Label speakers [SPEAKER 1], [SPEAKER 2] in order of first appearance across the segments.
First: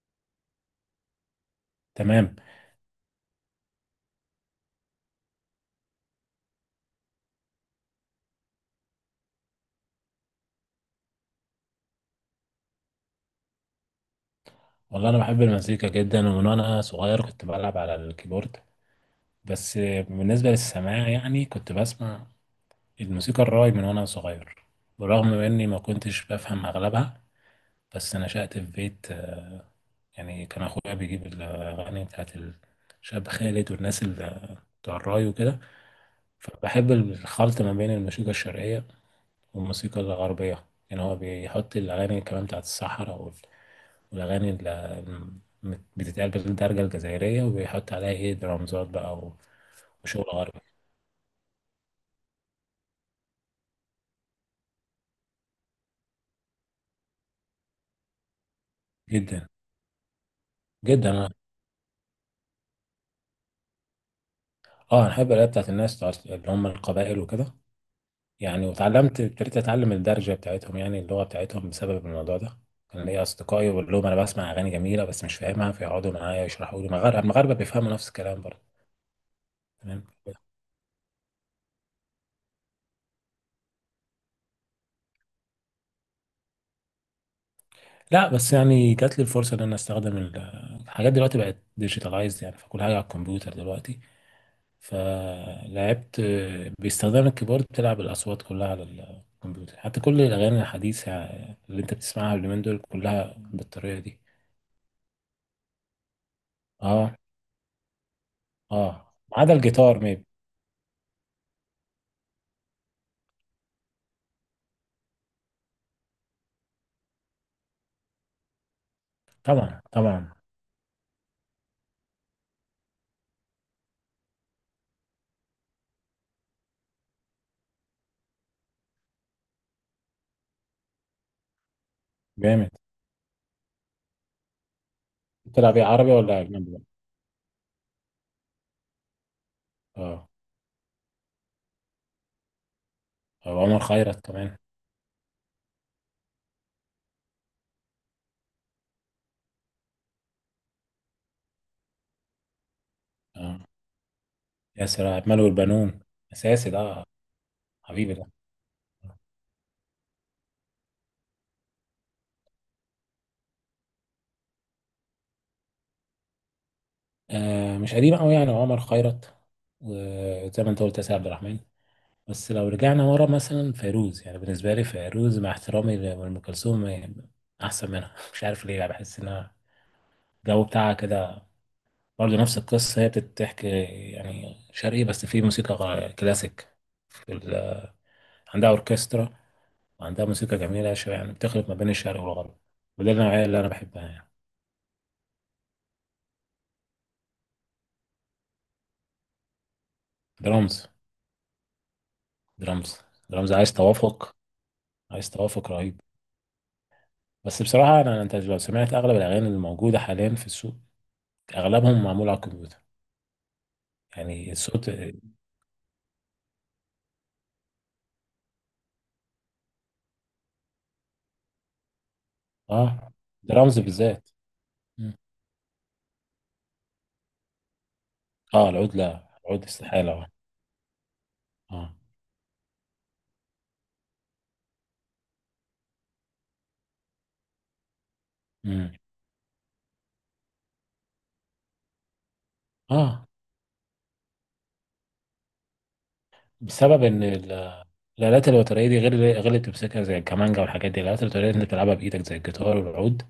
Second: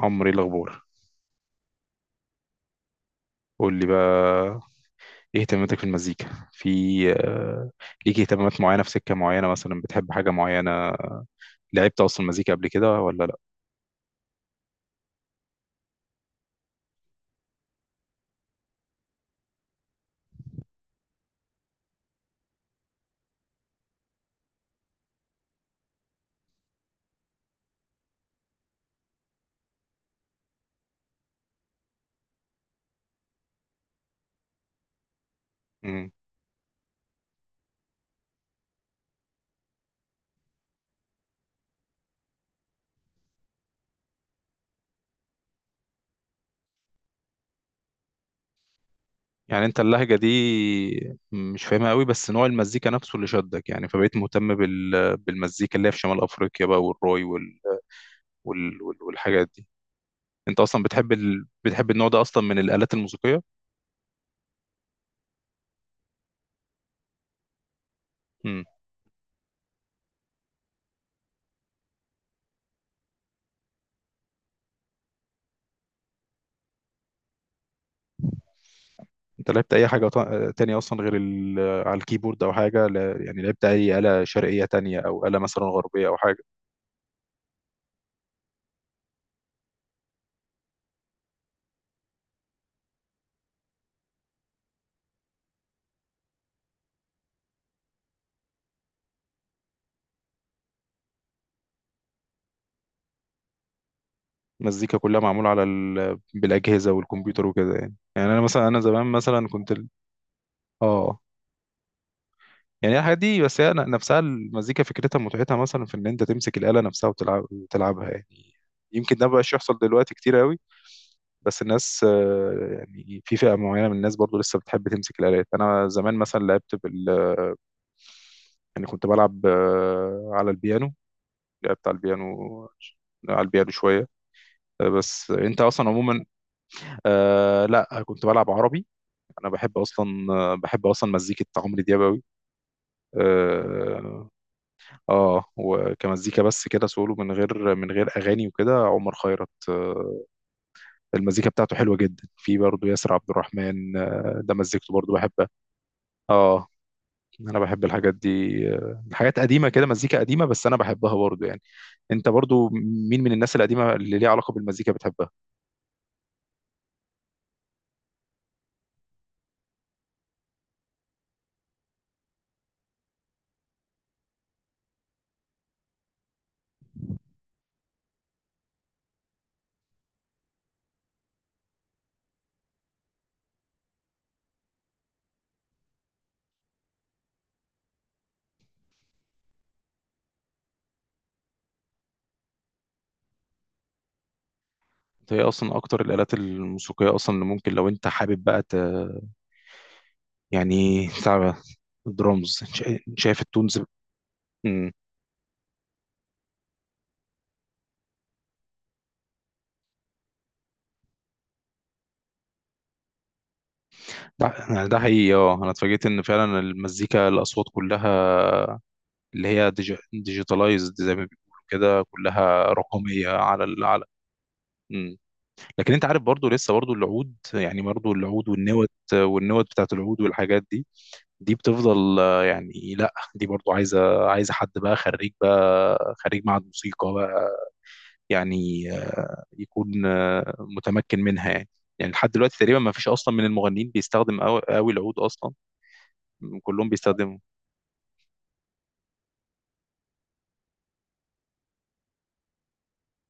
[SPEAKER 1] عمرو ايه الاخبار؟
[SPEAKER 2] تمام.
[SPEAKER 1] قول لي بقى، ايه اهتماماتك في المزيكا؟ في آه، ليك اهتمامات معينه في سكه معينه؟ مثلا بتحب حاجه معينه؟ لعبت اصلا مزيكا قبل كده ولا لا؟
[SPEAKER 2] والله انا بحب المزيكا جدا، ومن وانا صغير كنت بلعب على الكيبورد. بس بالنسبه للسماع يعني كنت بسمع الموسيقى الراي من وانا صغير، برغم اني ما كنتش بفهم اغلبها. بس نشأت في بيت، يعني كان اخويا بيجيب الاغاني بتاعت الشاب خالد والناس اللي بتوع الراي وكده.
[SPEAKER 1] مم.
[SPEAKER 2] فبحب الخلط ما بين الموسيقى الشرقيه والموسيقى الغربية. يعني هو بيحط الأغاني كمان بتاعت الصحراء والأغاني اللي بتتقال بالدرجة الجزائرية، وبيحط عليها إيه درامزات بقى
[SPEAKER 1] يعني انت اللهجه
[SPEAKER 2] وشغل
[SPEAKER 1] دي
[SPEAKER 2] غربي.
[SPEAKER 1] مش فاهمها قوي، بس نوع المزيكا نفسه اللي شدك، يعني فبقيت مهتم بالمزيكا اللي هي في شمال افريقيا بقى، والروي
[SPEAKER 2] جدا
[SPEAKER 1] والحاجات دي. انت اصلا
[SPEAKER 2] جدا.
[SPEAKER 1] بتحب
[SPEAKER 2] أنا
[SPEAKER 1] بتحب النوع ده اصلا من الالات الموسيقيه؟
[SPEAKER 2] آه أنا بحب الأغاني بتاعت الناس بتاعت اللي هم القبائل وكده.
[SPEAKER 1] مم.
[SPEAKER 2] يعني واتعلمت ابتديت أتعلم الدرجة بتاعتهم، يعني اللغة بتاعتهم بسبب الموضوع ده. كان ليا أصدقائي بقول لهم أنا بسمع أغاني جميلة بس مش فاهمها، فيقعدوا معايا يشرحوا لي. المغاربة المغاربة بيفهموا نفس الكلام برضه.
[SPEAKER 1] انت لعبت اي
[SPEAKER 2] تمام.
[SPEAKER 1] حاجه تانية اصلا غير على الكيبورد او حاجه؟ لا... يعني لعبت اي آلة شرقيه تانية، او آلة مثلا غربيه او حاجه؟
[SPEAKER 2] لا بس يعني جات لي الفرصه ان انا استخدم الحاجات دلوقتي بقت ديجيتالايزد، يعني فكل حاجه على الكمبيوتر دلوقتي. فلعبت باستخدام الكيبورد، بتلعب الاصوات كلها على الكمبيوتر. حتى كل الاغاني الحديثه اللي انت بتسمعها اليومين دول كلها بالطريقه دي.
[SPEAKER 1] المزيكا كلها معموله على بالاجهزه
[SPEAKER 2] اه.
[SPEAKER 1] والكمبيوتر وكده؟ يعني يعني انا مثلا، انا زمان
[SPEAKER 2] اه ما
[SPEAKER 1] مثلا
[SPEAKER 2] عدا
[SPEAKER 1] كنت
[SPEAKER 2] الجيتار ميب.
[SPEAKER 1] اه. يعني الحاجات دي بس هي نفسها المزيكا، فكرتها متعتها مثلا في ان انت تمسك الآلة نفسها وتلعب وتلعبها يعني. يمكن ده مبقاش يحصل
[SPEAKER 2] طبعا
[SPEAKER 1] دلوقتي
[SPEAKER 2] طبعا.
[SPEAKER 1] كتير قوي، بس الناس يعني في فئة معينة من الناس برضو لسه بتحب تمسك الآلات. أنا زمان مثلا لعبت بال، يعني كنت بلعب على البيانو، لعبت على البيانو،
[SPEAKER 2] جامد.
[SPEAKER 1] على البيانو شوية. بس انت
[SPEAKER 2] بتلعب ايه،
[SPEAKER 1] اصلا
[SPEAKER 2] عربي
[SPEAKER 1] عموما،
[SPEAKER 2] ولا اجنبي بقى؟
[SPEAKER 1] آه لا كنت بلعب عربي. انا بحب
[SPEAKER 2] اه.
[SPEAKER 1] اصلا، بحب اصلا مزيكة عمرو دياب قوي.
[SPEAKER 2] او عمر خيرت
[SPEAKER 1] اه.
[SPEAKER 2] كمان.
[SPEAKER 1] وكمزيكا بس كده سولو، من غير اغاني وكده، عمر خيرت آه، المزيكا بتاعته حلوة جدا. في برضه ياسر عبد
[SPEAKER 2] اه.
[SPEAKER 1] الرحمن، آه ده مزيكته
[SPEAKER 2] ياسر
[SPEAKER 1] برضه
[SPEAKER 2] عبد المنعم
[SPEAKER 1] بحبها.
[SPEAKER 2] والبنون،
[SPEAKER 1] اه،
[SPEAKER 2] اساسي ده.
[SPEAKER 1] انا بحب الحاجات
[SPEAKER 2] حبيبي ده.
[SPEAKER 1] دي. حاجات قديمة كده، مزيكا قديمة، بس انا بحبها برضه يعني. انت برضه مين من الناس القديمة اللي ليها علاقة بالمزيكا بتحبها؟
[SPEAKER 2] مش قديم قوي، يعني عمر خيرت وزي ما انت قلت ياسر عبد الرحمن. بس لو رجعنا ورا مثلا فيروز، يعني بالنسبه لي فيروز مع احترامي لام كلثوم يعني احسن منها مش عارف ليه. يعني بحس انها الجو بتاعها كده. برضه نفس القصه، هي بتحكي يعني شرقي بس في موسيقى كلاسيك. في ال... عندها اوركسترا، وعندها موسيقى جميله شويه. يعني بتخلط ما بين الشرق والغرب، وده النوعيه اللي انا بحبها يعني.
[SPEAKER 1] هي اصلا اكتر الالات الموسيقيه اصلا اللي ممكن لو انت حابب بقى
[SPEAKER 2] درامز.
[SPEAKER 1] يعني تعب، درامز،
[SPEAKER 2] درامز.
[SPEAKER 1] شايف
[SPEAKER 2] درامز عايز
[SPEAKER 1] التونز.
[SPEAKER 2] توافق.
[SPEAKER 1] مم.
[SPEAKER 2] عايز توافق رهيب. بس بصراحة أنا، أنت لو سمعت أغلب الأغاني اللي موجودة حاليا في السوق، أغلبهم معمول على الكمبيوتر. يعني
[SPEAKER 1] ده،
[SPEAKER 2] الصوت
[SPEAKER 1] ده حقيقي اه، انا اتفاجئت ان فعلا المزيكا الاصوات كلها اللي هي ديجيتالايزد زي ما بيقولوا كده، كلها
[SPEAKER 2] آه
[SPEAKER 1] رقميه على
[SPEAKER 2] درامز
[SPEAKER 1] على.
[SPEAKER 2] بالذات. مم.
[SPEAKER 1] مم. لكن انت عارف برضو لسه برضو العود، يعني برضو العود،
[SPEAKER 2] آه
[SPEAKER 1] والنوت
[SPEAKER 2] العود، لا العود
[SPEAKER 1] بتاعت
[SPEAKER 2] استحالة.
[SPEAKER 1] العود
[SPEAKER 2] آه.
[SPEAKER 1] والحاجات دي، دي
[SPEAKER 2] آه.
[SPEAKER 1] بتفضل. يعني لا دي برضو عايزه، حد بقى خريج، معهد موسيقى بقى. يعني
[SPEAKER 2] مم.
[SPEAKER 1] يكون متمكن منها يعني. يعني لحد دلوقتي تقريبا ما فيش
[SPEAKER 2] آه
[SPEAKER 1] اصلا من المغنيين بيستخدم قوي العود اصلا، كلهم
[SPEAKER 2] بسبب إن
[SPEAKER 1] بيستخدموا.
[SPEAKER 2] الآلات الوترية دي، غير غير اللي بتمسكها زي الكمانجا والحاجات دي. الآلات الوترية اللي بتلعبها بإيدك زي الجيتار والعود،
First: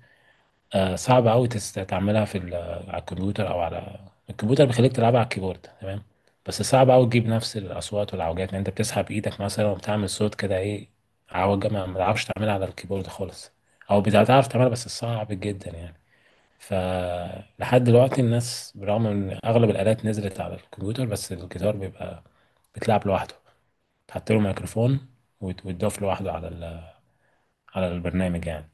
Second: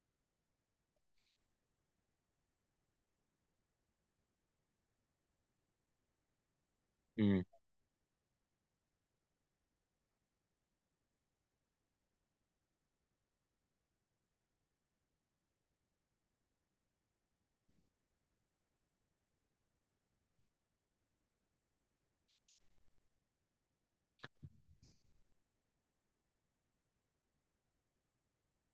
[SPEAKER 2] صعب قوي تعملها في على الكمبيوتر. او على الكمبيوتر بيخليك تلعبها على الكيبورد تمام، بس صعب قوي تجيب
[SPEAKER 1] مم.
[SPEAKER 2] نفس الاصوات والعوجات. لان انت بتسحب ايدك مثلا وبتعمل صوت كده، ايه عوجه ما بتعرفش تعملها على الكيبورد خالص، او بتعرف تعملها بس صعب جدا يعني. ف لحد دلوقتي الناس برغم ان اغلب الالات نزلت على الكمبيوتر، بس الجيتار بيبقى بتلعب لوحده. تحط له ميكروفون ويتضاف لوحده على ال... على البرنامج يعني.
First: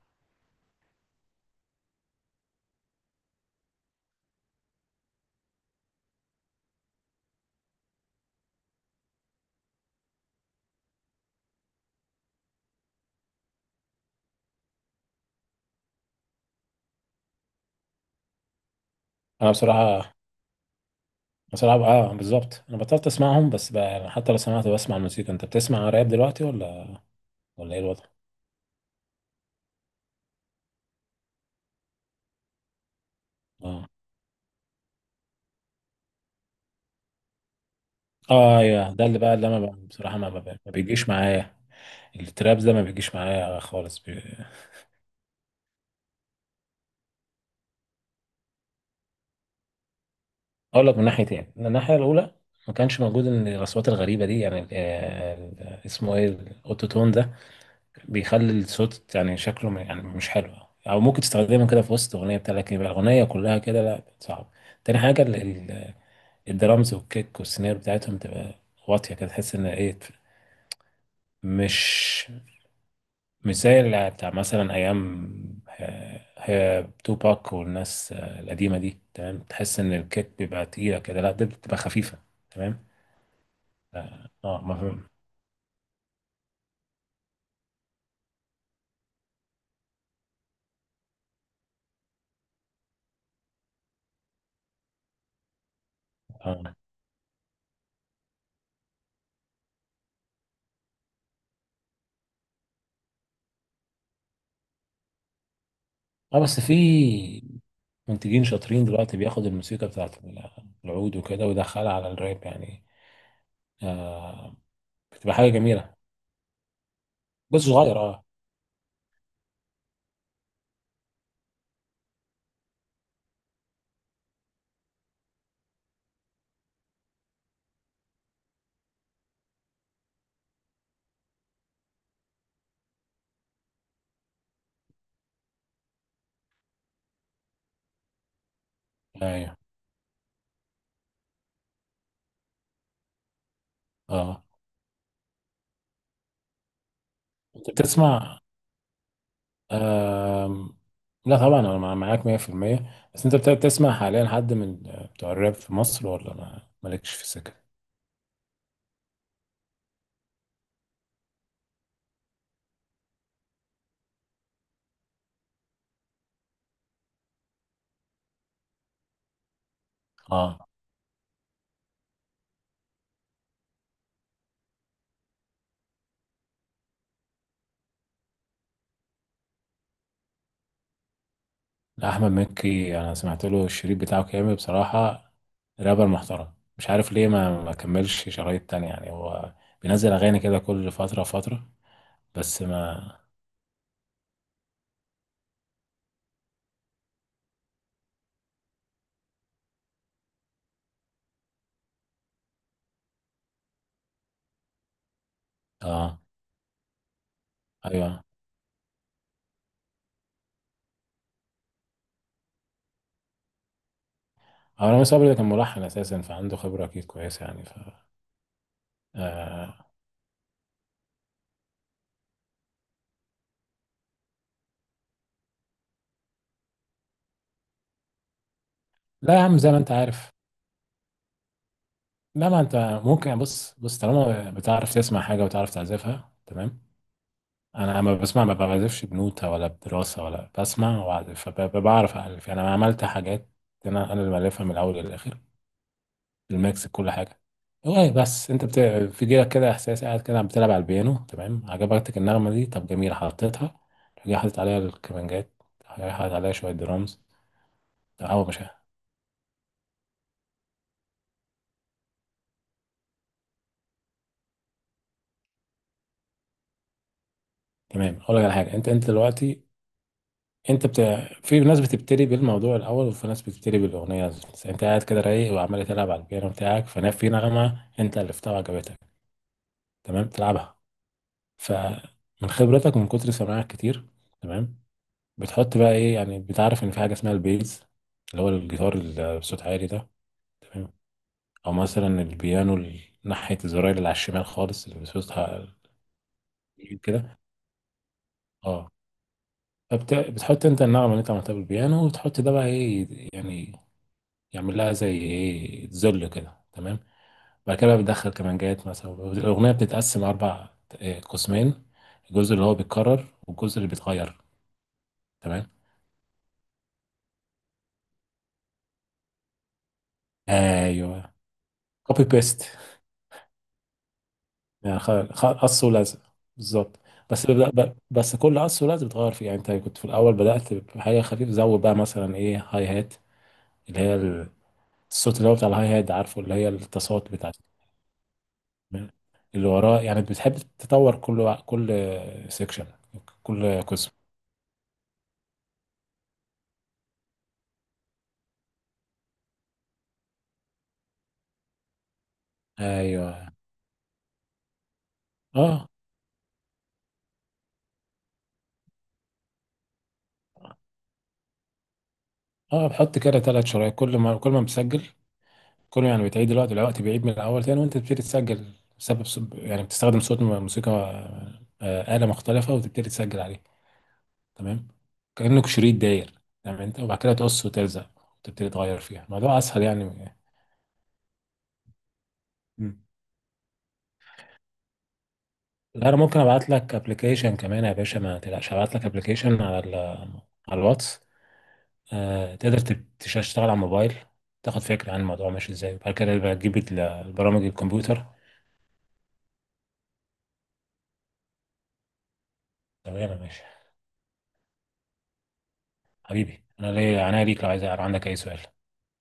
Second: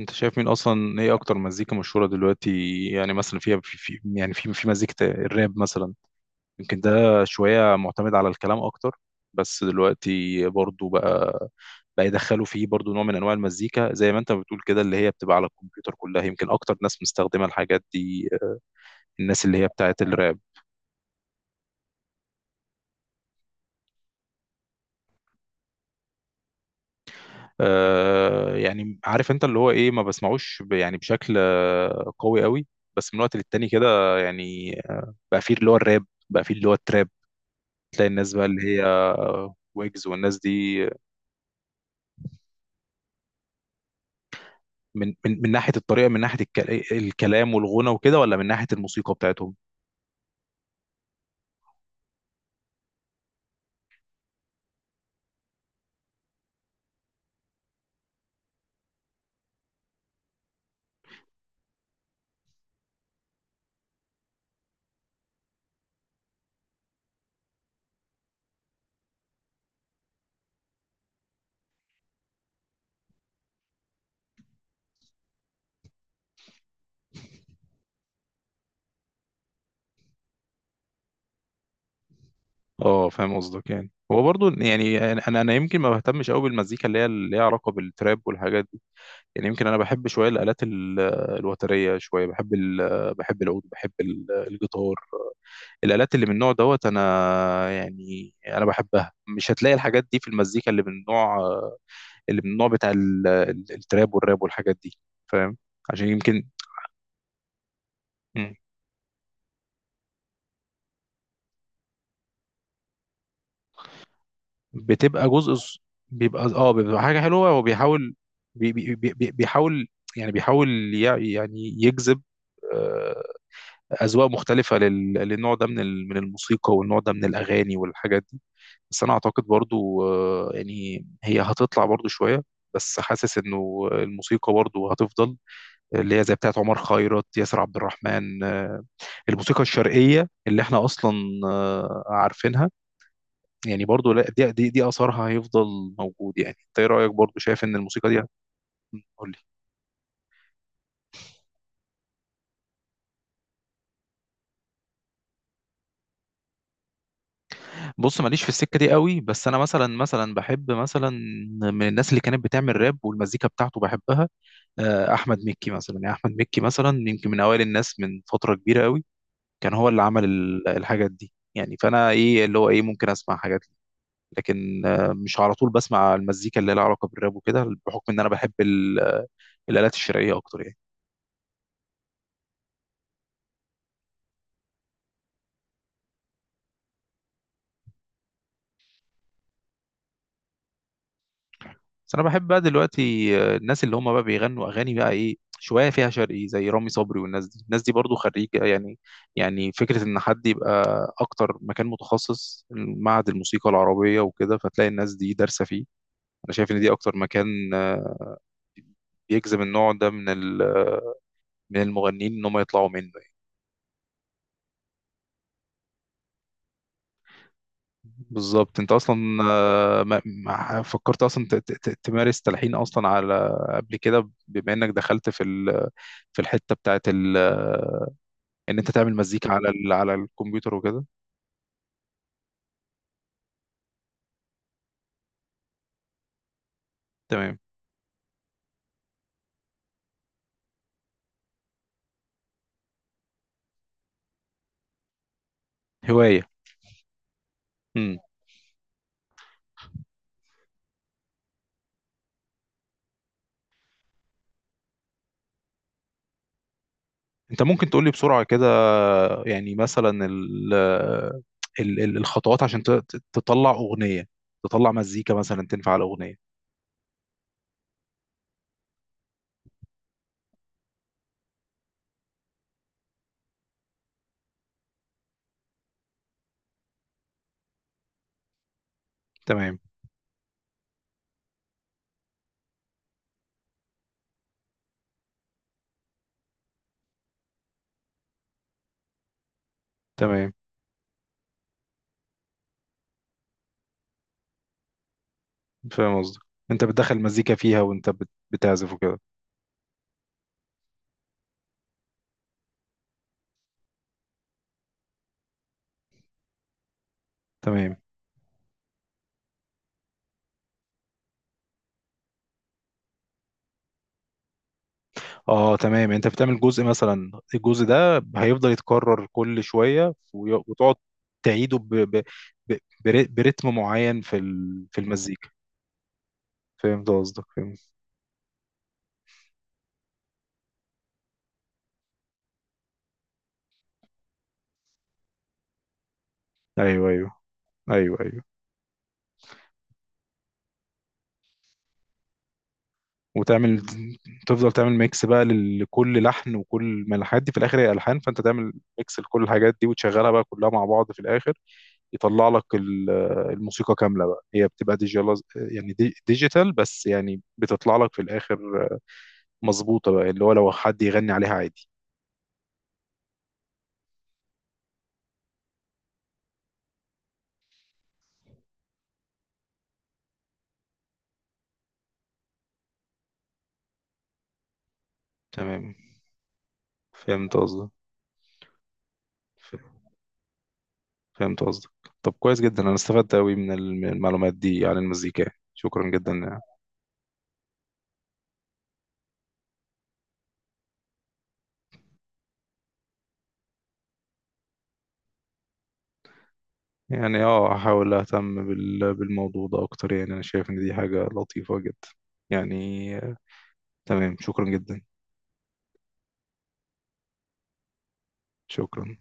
[SPEAKER 1] انت شايف مين اصلا، ايه اكتر مزيكا مشهوره دلوقتي، يعني مثلا فيها في يعني في مزيكه الراب مثلا؟ يمكن ده شويه معتمد على الكلام اكتر، بس دلوقتي برضو بقى، بقى يدخلوا فيه برضو نوع من انواع المزيكا زي ما انت بتقول كده، اللي هي بتبقى على الكمبيوتر كلها. يمكن اكتر ناس مستخدمه الحاجات دي الناس
[SPEAKER 2] انا
[SPEAKER 1] اللي هي بتاعت
[SPEAKER 2] بصراحه،
[SPEAKER 1] الراب.
[SPEAKER 2] بصراحة اه بالظبط انا بطلت اسمعهم بس بقى يعني. حتى لو سمعت بسمع الموسيقى، انت بتسمع راب دلوقتي ولا ولا ايه الوضع؟
[SPEAKER 1] يعني عارف انت اللي هو ايه، ما بسمعوش يعني بشكل قوي، بس من وقت للتاني
[SPEAKER 2] اه.
[SPEAKER 1] كده يعني. بقى فيه اللي هو الراب، بقى فيه اللي هو التراب، تلاقي الناس بقى
[SPEAKER 2] اه
[SPEAKER 1] اللي هي
[SPEAKER 2] ايوه ده اللي بقى اللي انا
[SPEAKER 1] ويجز
[SPEAKER 2] بصراحة
[SPEAKER 1] والناس
[SPEAKER 2] ما
[SPEAKER 1] دي.
[SPEAKER 2] بيجيش معايا. الترابز ده ما بيجيش معايا خالص بي...
[SPEAKER 1] من من ناحية الطريقة، من ناحية الكلام والغنى وكده، ولا من ناحية الموسيقى بتاعتهم؟
[SPEAKER 2] اقول لك من ناحيتين. من الناحية الاولى، ما كانش موجود ان الاصوات الغريبة دي، يعني اسمه ايه الاوتوتون ده بيخلي الصوت يعني شكله يعني مش حلو. او ممكن تستخدمه كده في وسط اغنية بتاع، لكن يبقى الاغنية كلها كده لا صعب. تاني حاجة، الدرامز والكيك والسيناريو بتاعتهم تبقى واطية كده، تحس ان ايه، مش مش زي اللي بتاع مثلا ايام هي توباك والناس القديمة دي. تمام تحس ان الكيك بيبقى تقيلة كده، لا ده بتبقى خفيفة. تمام.
[SPEAKER 1] اه فاهم قصدك. يعني هو
[SPEAKER 2] اه
[SPEAKER 1] برضو، يعني
[SPEAKER 2] مفهوم.
[SPEAKER 1] انا يمكن ما بهتمش قوي بالمزيكا اللي هي اللي ليها علاقة بالتراب والحاجات دي. يعني يمكن انا بحب شوية الآلات الوترية، شوية بحب بحب العود، بحب الجيتار، الآلات اللي من النوع
[SPEAKER 2] اه.
[SPEAKER 1] دوت أنا، يعني أنا بحبها. مش هتلاقي الحاجات دي في المزيكا اللي من النوع، بتاع التراب والراب والحاجات دي، فاهم؟ عشان
[SPEAKER 2] اه
[SPEAKER 1] يمكن،
[SPEAKER 2] بس في منتجين
[SPEAKER 1] مم.
[SPEAKER 2] شاطرين دلوقتي بياخد الموسيقى بتاعت العود وكده ويدخلها على الراب يعني. آه.
[SPEAKER 1] بتبقى
[SPEAKER 2] بتبقى حاجة
[SPEAKER 1] جزء
[SPEAKER 2] جميلة.
[SPEAKER 1] بيبقى اه، بيبقى حاجة حلوة،
[SPEAKER 2] بس
[SPEAKER 1] هو
[SPEAKER 2] صغير
[SPEAKER 1] بيحاول،
[SPEAKER 2] اه.
[SPEAKER 1] بيحاول، يعني بيحاول يعني يجذب آه، أذواق مختلفة للنوع ده من من الموسيقى، والنوع ده من الأغاني والحاجات دي. بس انا اعتقد برضو يعني هي هتطلع برضو شويه، بس حاسس انه الموسيقى برضو هتفضل، اللي هي زي بتاعت عمر خيرت، ياسر عبد الرحمن.
[SPEAKER 2] ايوه.
[SPEAKER 1] الموسيقى الشرقيه اللي احنا اصلا عارفينها، يعني برضو لا
[SPEAKER 2] اه.
[SPEAKER 1] دي اثرها هيفضل موجود يعني. انت ايه رايك؟ برضو شايف
[SPEAKER 2] انت
[SPEAKER 1] ان الموسيقى دي
[SPEAKER 2] بتسمع
[SPEAKER 1] قول لي.
[SPEAKER 2] آم، لا طبعا انا معاك 100% بس انت بتسمع حاليا حد من بتوع الراب في مصر ولا ما مالكش في السكه؟
[SPEAKER 1] بص، ماليش في السكه دي قوي، بس انا مثلا، بحب مثلا من الناس اللي كانت بتعمل راب والمزيكا بتاعته بحبها احمد مكي مثلا. يعني احمد مكي مثلا يمكن من اوائل الناس من فتره كبيره قوي، كان هو اللي عمل
[SPEAKER 2] اه.
[SPEAKER 1] الحاجات دي، يعني. فانا ايه اللي هو ايه، ممكن اسمع حاجات ليه، لكن مش على طول بسمع المزيكا اللي لها علاقه بالراب وكده، بحكم ان انا بحب الالات الشرقيه اكتر يعني.
[SPEAKER 2] لا، احمد مكي انا سمعت له الشريط بتاعه كامل بصراحه. رابر محترم، مش عارف ليه ما كملش شرايط تانية يعني. هو بينزل اغاني كده كل فتره فتره.
[SPEAKER 1] بس انا بحب بقى
[SPEAKER 2] بس ما
[SPEAKER 1] دلوقتي الناس اللي هم بقى بيغنوا اغاني بقى ايه شويه فيها شرقي، زي رامي صبري والناس دي، الناس دي برضو خريجه يعني. يعني فكره ان حد يبقى اكتر مكان متخصص معهد الموسيقى العربيه وكده، فتلاقي الناس دي دارسه فيه.
[SPEAKER 2] اه
[SPEAKER 1] انا شايف ان دي اكتر مكان
[SPEAKER 2] ايوه.
[SPEAKER 1] بيجذب النوع ده من من المغنيين، ان هم يطلعوا منه.
[SPEAKER 2] هو رامي صبري ده كان ملحن اساسا، فعنده خبره اكيد كويسه يعني ف
[SPEAKER 1] بالظبط. انت اصلا
[SPEAKER 2] آه.
[SPEAKER 1] ما فكرت اصلا تمارس تلحين اصلا على قبل كده، بما انك دخلت في في الحته بتاعت ان انت تعمل
[SPEAKER 2] لا يا
[SPEAKER 1] مزيكا
[SPEAKER 2] عم
[SPEAKER 1] على
[SPEAKER 2] زي ما انت
[SPEAKER 1] على
[SPEAKER 2] عارف،
[SPEAKER 1] الكمبيوتر وكده؟
[SPEAKER 2] لا ما انت ممكن يعني. بص بص طالما بتعرف تسمع حاجه وتعرف تعزفها تمام.
[SPEAKER 1] تمام،
[SPEAKER 2] انا لما بسمع ما بعزفش بنوتة ولا بدراسه، ولا بسمع واعزف فبعرف الف. يعني انا عملت حاجات، انا انا اللي مالفها من الاول للاخر،
[SPEAKER 1] هوايه.
[SPEAKER 2] الميكس كل حاجه. هو
[SPEAKER 1] امم،
[SPEAKER 2] بس انت بت... في جيلك كده احساس، قاعد كده بتلعب على البيانو تمام، عجبتك النغمه دي، طب جميل حطيتها. جاي حاطط عليها الكمانجات، جاي حاطط عليها شويه درامز.
[SPEAKER 1] انت ممكن تقول لي بسرعه
[SPEAKER 2] او مش
[SPEAKER 1] كده، يعني مثلا ال، الخطوات عشان تطلع اغنيه، تطلع مزيكا مثلا تنفع على اغنيه؟
[SPEAKER 2] تمام. اقول لك على حاجه. انت انت دلوقتي انت بت... في ناس بتبتدي بالموضوع الاول، وفي ناس بتبتدي بالاغنيه. بس انت قاعد كده رايق وعمال تلعب على البيانو بتاعك، فانا في نغمه انت الفتها وعجبتك
[SPEAKER 1] تمام،
[SPEAKER 2] تمام تلعبها. فمن خبرتك ومن كتر سماعك كتير تمام، بتحط بقى ايه. يعني بتعرف ان في حاجه اسمها البيز، اللي هو الجيتار اللي بصوت عالي ده.
[SPEAKER 1] تمام،
[SPEAKER 2] تمام، او مثلا البيانو ناحيه الزراير اللي على الشمال خالص اللي بصوتها
[SPEAKER 1] فاهم قصدك. انت بتدخل
[SPEAKER 2] كده.
[SPEAKER 1] مزيكا فيها وانت
[SPEAKER 2] اه
[SPEAKER 1] بتعزف وكده؟
[SPEAKER 2] فبت... بتحط انت النغمه اللي انت عملتها بالبيانو، وتحط ده بقى ايه يعني، يعمل لها زي ايه ذل كده تمام. بعد
[SPEAKER 1] تمام.
[SPEAKER 2] كده بيدخل كمانجات مثلا. الاغنيه بتتقسم اربع قسمين، الجزء اللي هو بيتكرر والجزء اللي بيتغير. تمام.
[SPEAKER 1] اه تمام، انت بتعمل جزء مثلا، الجزء ده هيفضل يتكرر كل شويه، وتقعد
[SPEAKER 2] ايوه
[SPEAKER 1] تعيده
[SPEAKER 2] كوبي بيست،
[SPEAKER 1] ب... برتم معين في
[SPEAKER 2] يعني
[SPEAKER 1] في المزيكا.
[SPEAKER 2] قص ولزق بالظبط.
[SPEAKER 1] فهمت قصدك،
[SPEAKER 2] بس ب-
[SPEAKER 1] فهمت.
[SPEAKER 2] بس كل قص ولزق بتغير فيه. يعني انت كنت في الاول بدات بحاجه خفيفه، زود بقى مثلا ايه هاي هات، اللي هي الصوت اللي هو بتاع الهاي هات، عارفه اللي هي
[SPEAKER 1] ايوه ايوه،
[SPEAKER 2] التصوت بتاعت
[SPEAKER 1] ايوه ايوه.
[SPEAKER 2] اللي وراه. يعني بتحب تطور كل سيكشن،
[SPEAKER 1] وتعمل،
[SPEAKER 2] كل قسم.
[SPEAKER 1] تفضل تعمل ميكس بقى لكل لحن، وكل ما الحاجات دي في الاخر هي الحان، فانت تعمل ميكس لكل الحاجات دي وتشغلها بقى كلها مع بعض في الاخر، يطلع لك
[SPEAKER 2] ايوه.
[SPEAKER 1] الموسيقى كامله بقى. هي بتبقى ديجيتال
[SPEAKER 2] اه.
[SPEAKER 1] يعني ديجيتال، بس يعني بتطلع لك في الاخر مظبوطة بقى، اللي هو لو حد يغني عليها عادي.
[SPEAKER 2] اه بحط كده ثلاث شرايط، كل ما بسجل، كل ما يعني بتعيد الوقت، الوقت بيعيد من الاول تاني وانت بتبتدي تسجل. بسبب سب... يعني بتستخدم صوت موسيقى آلة مختلفة وتبتدي تسجل عليه. تمام، كأنك
[SPEAKER 1] تمام،
[SPEAKER 2] شريط داير. تمام، انت وبعد كده
[SPEAKER 1] فهمت
[SPEAKER 2] تقص
[SPEAKER 1] قصدك.
[SPEAKER 2] وتلزق، وتبتدي تغير فيها. الموضوع
[SPEAKER 1] ف-
[SPEAKER 2] اسهل يعني.
[SPEAKER 1] فهمت قصدك. طب كويس جدا، أنا
[SPEAKER 2] مم.
[SPEAKER 1] استفدت أوي من المعلومات دي عن المزيكا،
[SPEAKER 2] لا
[SPEAKER 1] شكرا
[SPEAKER 2] انا
[SPEAKER 1] جدا
[SPEAKER 2] ممكن
[SPEAKER 1] يعني.
[SPEAKER 2] ابعت لك ابلكيشن كمان يا باشا، ما تقلقش. هبعت لك ابلكيشن على ال... على الواتس. تقدر تشتغل على الموبايل، تاخد فكرة عن الموضوع ماشي ازاي. وبعد كده بقى تجيب
[SPEAKER 1] يعني
[SPEAKER 2] البرامج
[SPEAKER 1] اه، هحاول
[SPEAKER 2] الكمبيوتر.
[SPEAKER 1] أهتم بالموضوع ده أكتر، يعني أنا شايف إن دي حاجة لطيفة جدا يعني.
[SPEAKER 2] تمام يا باشا.
[SPEAKER 1] تمام، شكرا جدا.
[SPEAKER 2] حبيبي انا ليا عناية ليك، لو عايز لو عندك اي سؤال.
[SPEAKER 1] شكرا.